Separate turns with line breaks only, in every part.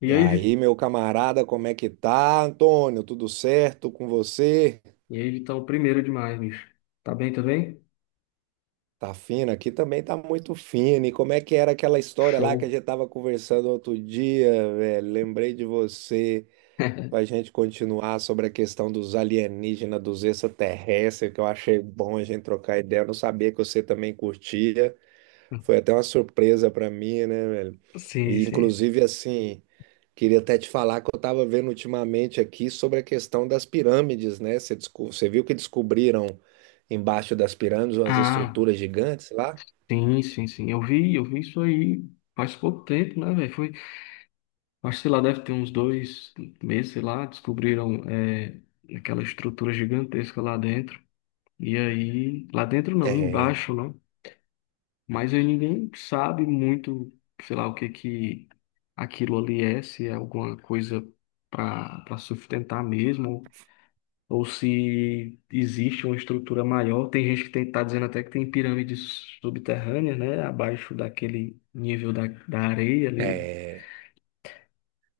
E
E
aí, Vi-
aí, meu camarada, como é que tá, Antônio? Tudo certo com você?
e aí, Vitão, primeiro demais, bicho. Tá bem, tá bem?
Tá fino aqui também, tá muito fino. E como é que era aquela história lá que a
Show.
gente tava conversando outro dia, velho? Lembrei de você pra gente continuar sobre a questão dos alienígenas, dos extraterrestres, que eu achei bom a gente trocar ideia. Eu não sabia que você também curtia. Foi até uma surpresa pra mim, né, velho?
Sim,
E
sim.
inclusive assim. Queria até te falar que eu estava vendo ultimamente aqui sobre a questão das pirâmides, né? Você, você viu que descobriram embaixo das pirâmides umas
Ah,
estruturas gigantes lá?
sim, sim. Eu vi isso aí faz pouco tempo, né, velho? Foi, acho, que, sei lá, deve ter uns dois meses, sei lá, descobriram aquela estrutura gigantesca lá dentro. E aí, lá dentro não,
É,
embaixo, né? Mas aí ninguém sabe muito, sei lá, o que que aquilo ali é, se é alguma coisa para sustentar mesmo ou se existe uma estrutura maior. Tem gente que está dizendo até que tem pirâmides subterrâneas, né, abaixo daquele nível da areia ali.
é,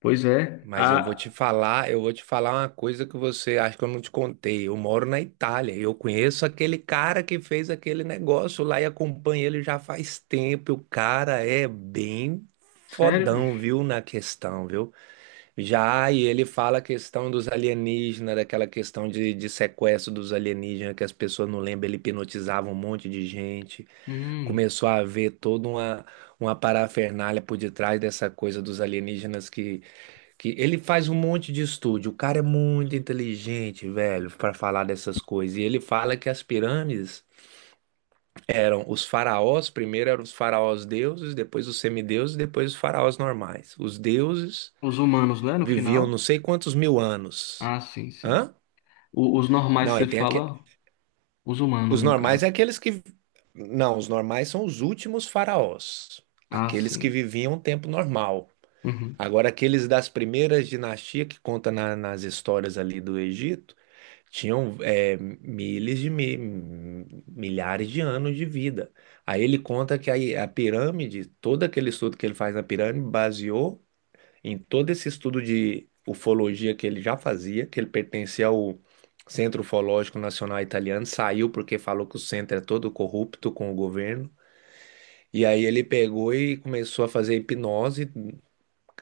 Pois é,
mas eu vou
a...
te falar, eu vou te falar uma coisa que você acha que eu não te contei. Eu moro na Itália, e eu conheço aquele cara que fez aquele negócio lá e acompanho ele já faz tempo. O cara é bem
Sério,
fodão,
bicho?
viu, na questão, viu? Já, e ele fala a questão dos alienígenas, daquela questão de sequestro dos alienígenas, que as pessoas não lembram, ele hipnotizava um monte de gente.
Hum,
Começou a haver toda uma parafernália por detrás dessa coisa dos alienígenas que ele faz um monte de estudo. O cara é muito inteligente, velho, para falar dessas coisas. E ele fala que as pirâmides eram os faraós, primeiro eram os faraós deuses, depois os semideuses, depois os faraós normais. Os deuses
os humanos, né, no
viviam não
final?
sei quantos mil anos.
Ah, sim, sim.
Hã?
Os normais,
Não,
você
aí tem aqui.
fala, os humanos,
Os
no
normais
caso.
é aqueles que. Não, os normais são os últimos faraós,
Ah,
aqueles que
sim.
viviam um tempo normal.
Uhum.
Agora, aqueles das primeiras dinastias que conta nas histórias ali do Egito, tinham é, milhares de milhares de anos de vida. Aí ele conta que a pirâmide, todo aquele estudo que ele faz na pirâmide, baseou em todo esse estudo de ufologia que ele já fazia, que ele pertencia ao Centro Ufológico Nacional Italiano, saiu porque falou que o centro é todo corrupto com o governo. E aí ele pegou e começou a fazer hipnose,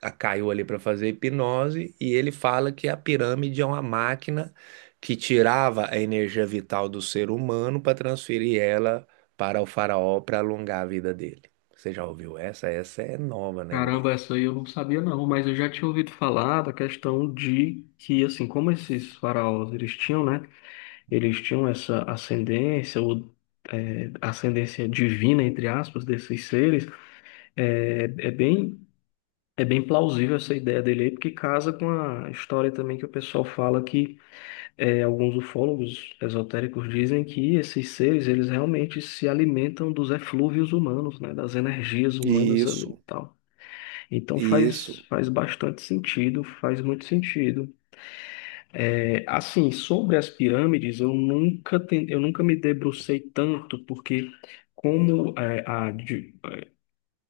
caiu ali para fazer hipnose, e ele fala que a pirâmide é uma máquina que tirava a energia vital do ser humano para transferir ela para o faraó para alongar a vida dele. Você já ouviu essa? Essa é nova, né, velho?
Caramba, essa aí eu não sabia não, mas eu já tinha ouvido falar da questão de que, assim, como esses faraós, eles tinham, né? Eles tinham essa ascendência ou ascendência divina, entre aspas, desses seres, é, é bem, é bem plausível essa ideia dele aí, porque casa com a história também que o pessoal fala que alguns ufólogos esotéricos dizem que esses seres, eles realmente se alimentam dos eflúvios humanos, né, das energias humanas ali e
Isso,
tal. Então
isso.
faz bastante sentido, faz muito sentido. É, assim, sobre as pirâmides, eu nunca me debrucei tanto, porque como é,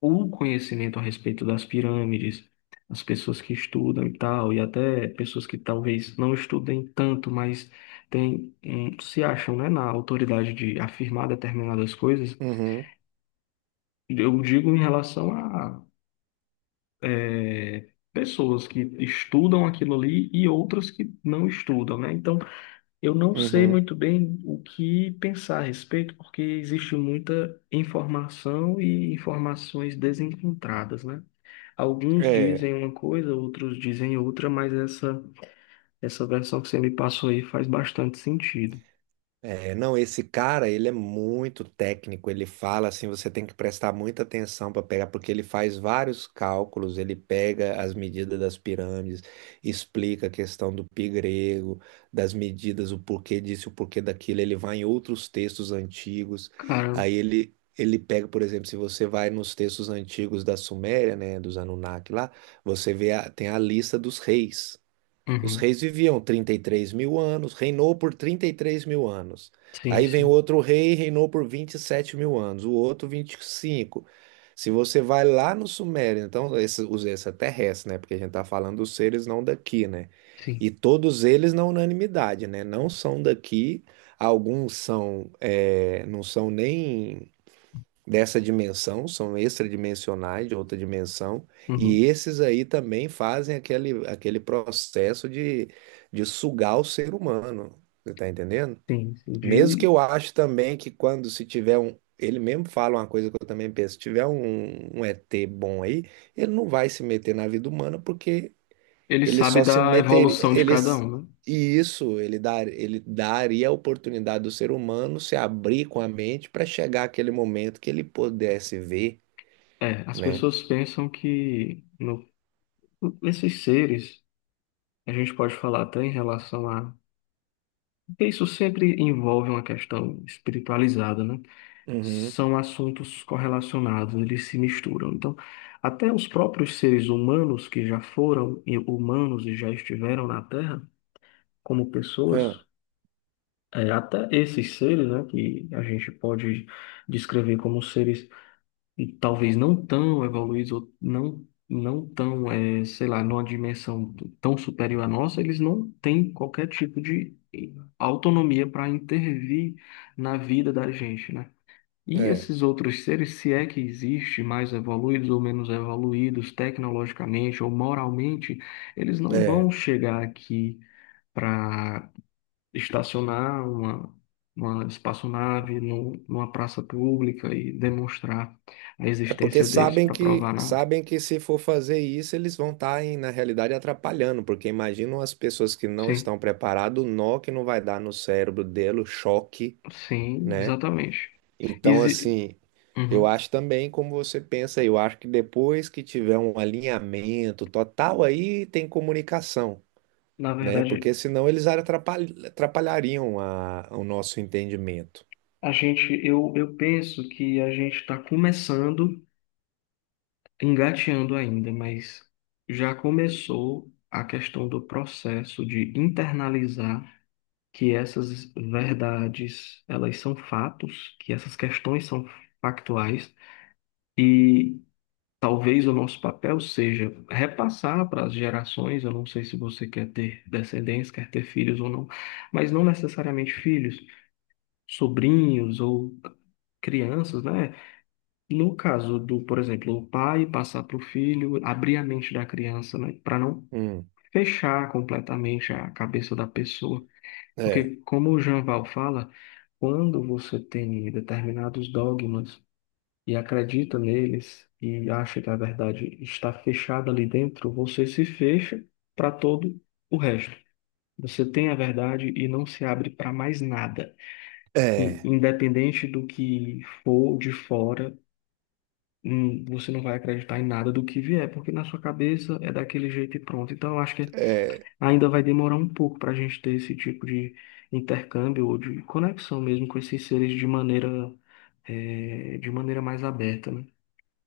o conhecimento a respeito das pirâmides, as pessoas que estudam e tal, e até pessoas que talvez não estudem tanto, mas tem, se acham, né, na autoridade de afirmar determinadas coisas,
Uhum.
eu digo em relação a pessoas que estudam aquilo ali e outras que não estudam, né? Então, eu não sei
Uhum.
muito bem o que pensar a respeito, porque existe muita informação e informações desencontradas, né? Alguns
É,
dizem uma coisa, outros dizem outra, mas essa versão que você me passou aí faz bastante sentido.
não, esse cara, ele é muito técnico, ele fala assim, você tem que prestar muita atenção para pegar, porque ele faz vários cálculos, ele pega as medidas das pirâmides, explica a questão do pi grego, das medidas, o porquê disso, o porquê daquilo, ele vai em outros textos antigos,
Cara,
aí ele pega, por exemplo, se você vai nos textos antigos da Suméria, né, dos Anunnaki lá, você vê, tem a lista dos reis. Os
uhum,
reis viviam 33 mil anos, reinou por 33 mil anos.
sim,
Aí vem
sim,
outro rei, reinou por 27 mil anos, o outro 25. Se você vai lá no Sumério, então, esse, os extraterrestres, né? Porque a gente está falando dos seres não daqui, né?
sim,
E todos eles na unanimidade, né? Não são daqui, alguns são, é, não são nem dessa dimensão, são extradimensionais de outra dimensão, e
uhum,
esses aí também fazem aquele, aquele processo de sugar o ser humano, você tá entendendo?
sim, sim.
Mesmo que eu acho também que quando se tiver um, ele mesmo fala uma coisa que eu também penso, se tiver um, um ET bom aí, ele não vai se meter na vida humana porque
Ele
ele
sabe
só se
da
meteria.
evolução de cada
Eles,
um, né?
e isso ele, dar, ele daria a oportunidade do ser humano se abrir com a mente para chegar àquele momento que ele pudesse ver,
É, as
né?
pessoas pensam que no, nesses seres, a gente pode falar até em relação a porque isso sempre envolve uma questão espiritualizada, né?
Uhum.
São assuntos correlacionados, eles se misturam. Então, até os próprios seres humanos que já foram e- humanos e já estiveram na Terra, como
É,
pessoas, até esses seres, né, que a gente pode descrever como seres e talvez não tão evoluídos, ou não, sei lá, numa dimensão tão superior à nossa, eles não têm qualquer tipo de autonomia para intervir na vida da gente, né? E
é,
esses outros seres, se é que existe, mais evoluídos ou menos evoluídos tecnologicamente ou moralmente, eles não
é.
vão chegar aqui para estacionar uma espaçonave no, numa praça pública e demonstrar a
É porque
existência deles para provar nada.
sabem que se for fazer isso, eles vão estar, na realidade, atrapalhando, porque imaginam as pessoas que não
Sim,
estão preparadas, o nó que não vai dar no cérebro dele, o choque,
sim,
né?
exatamente.
Então,
Exi-
assim, eu
Uhum.
acho também como você pensa, eu acho que depois que tiver um alinhamento total, aí tem comunicação,
Na
né?
verdade,
Porque senão eles atrapalhariam o nosso entendimento.
eu penso que a gente está começando, engateando ainda, mas já começou a questão do processo de internalizar que essas verdades, elas são fatos, que essas questões são factuais. E talvez o nosso papel seja repassar para as gerações. Eu não sei se você quer ter descendência, quer ter filhos ou não, mas não necessariamente filhos, sobrinhos ou crianças, né? No caso do, por exemplo, o pai passar para o filho, abrir a mente da criança, né? Para não
Hum,
fechar completamente a cabeça da pessoa.
é,
Porque, como o Jean Val fala, quando você tem determinados dogmas e acredita neles e acha que a verdade está fechada ali dentro, você se fecha para todo o resto. Você tem a verdade e não se abre para mais nada.
é,
Independente do que for de fora, você não vai acreditar em nada do que vier, porque na sua cabeça é daquele jeito e pronto. Então, eu acho que
é,
ainda vai demorar um pouco para a gente ter esse tipo de intercâmbio ou de conexão mesmo com esses seres de maneira, de maneira mais aberta, né?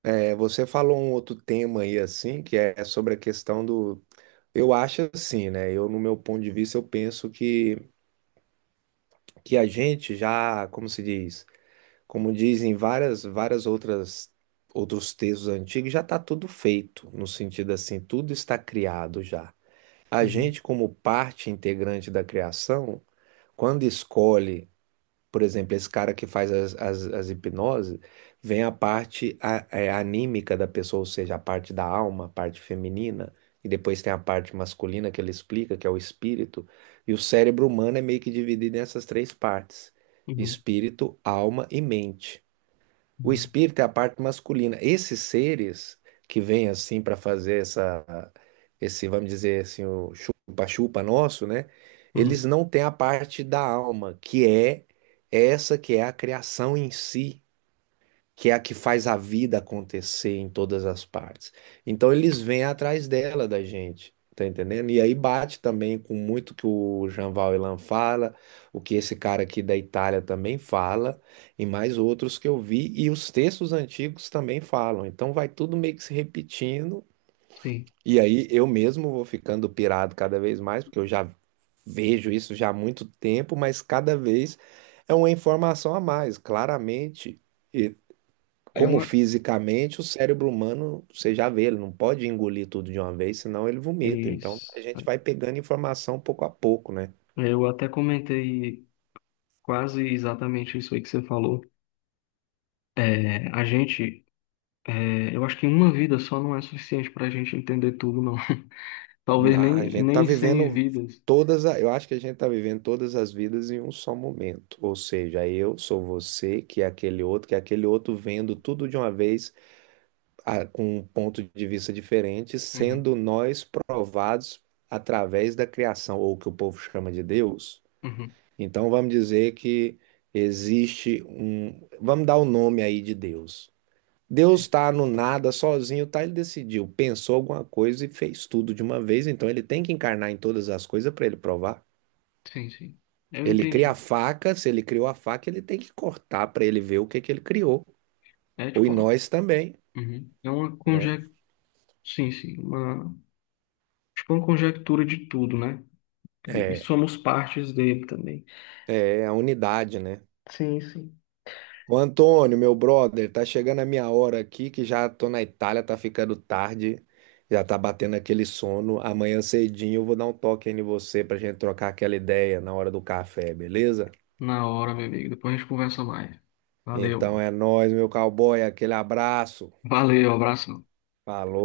Você falou um outro tema aí assim, que é sobre a questão do. Eu acho assim, né? Eu, no meu ponto de vista, eu penso que a gente já, como se diz? Como dizem várias outras outros textos antigos, já está tudo feito, no sentido assim, tudo está criado já. A
Uhum.
gente, como parte integrante da criação, quando escolhe, por exemplo, esse cara que faz as hipnoses, vem a parte é, anímica da pessoa, ou seja, a parte da alma, a parte feminina, e depois tem a parte masculina que ele explica, que é o espírito, e o cérebro humano é meio que dividido nessas três partes:
Uhum.
espírito, alma e mente. O
Uhum.
espírito é a parte masculina. Esses seres que vêm assim para fazer essa, esse, vamos dizer assim, o chupa-chupa nosso, né? Eles
Uhum.
não têm a parte da alma, que é essa que é a criação em si que é a que faz a vida acontecer em todas as partes. Então eles vêm atrás dela, da gente, tá entendendo? E aí bate também com muito que o Jean Valjean fala, o que esse cara aqui da Itália também fala, e mais outros que eu vi, e os textos antigos também falam. Então vai tudo meio que se repetindo,
Sim.
e aí eu mesmo vou ficando pirado cada vez mais, porque eu já vejo isso já há muito tempo, mas cada vez é uma informação a mais. Claramente
É
como
uma.
fisicamente, o cérebro humano, você já vê, ele não pode engolir tudo de uma vez, senão ele
É
vomita. Então,
isso.
a gente vai pegando informação pouco a pouco, né?
Eu até comentei quase exatamente isso aí que você falou. É, a gente. É, eu acho que uma vida só não é suficiente para a gente entender tudo, não. Talvez
A gente tá
nem cem
vivendo
vidas.
todas, eu acho que a gente tá vivendo todas as vidas em um só momento. Ou seja, eu sou você, que é aquele outro, que é aquele outro vendo tudo de uma vez, com um ponto de vista diferente,
Uhum.
sendo nós provados através da criação, ou o que o povo chama de Deus.
Uhum.
Então vamos dizer que existe um. Vamos dar o nome aí de Deus. Deus
Sim.
está no nada sozinho, tá? Ele decidiu, pensou alguma coisa e fez tudo de uma vez. Então ele tem que encarnar em todas as coisas para ele provar.
Sim, sim. Eu
Ele cria a
entendi.
faca, se ele criou a faca, ele tem que cortar para ele ver o que que ele criou.
É
Ou em
tipo.
nós também,
Uhum. É uma
né?
conjectura. Sim, sim. Uma, tipo uma conjectura de tudo, né? E
É,
somos partes dele também.
é a unidade, né?
Sim, sim.
Ô Antônio, meu brother, tá chegando a minha hora aqui, que já tô na Itália, tá ficando tarde, já tá batendo aquele sono. Amanhã cedinho eu vou dar um toque aí em você pra gente trocar aquela ideia na hora do café, beleza?
Na hora, meu amigo. Depois a gente conversa mais.
Então
Valeu.
é nóis, meu cowboy, aquele abraço.
Valeu, abraço.
Falou.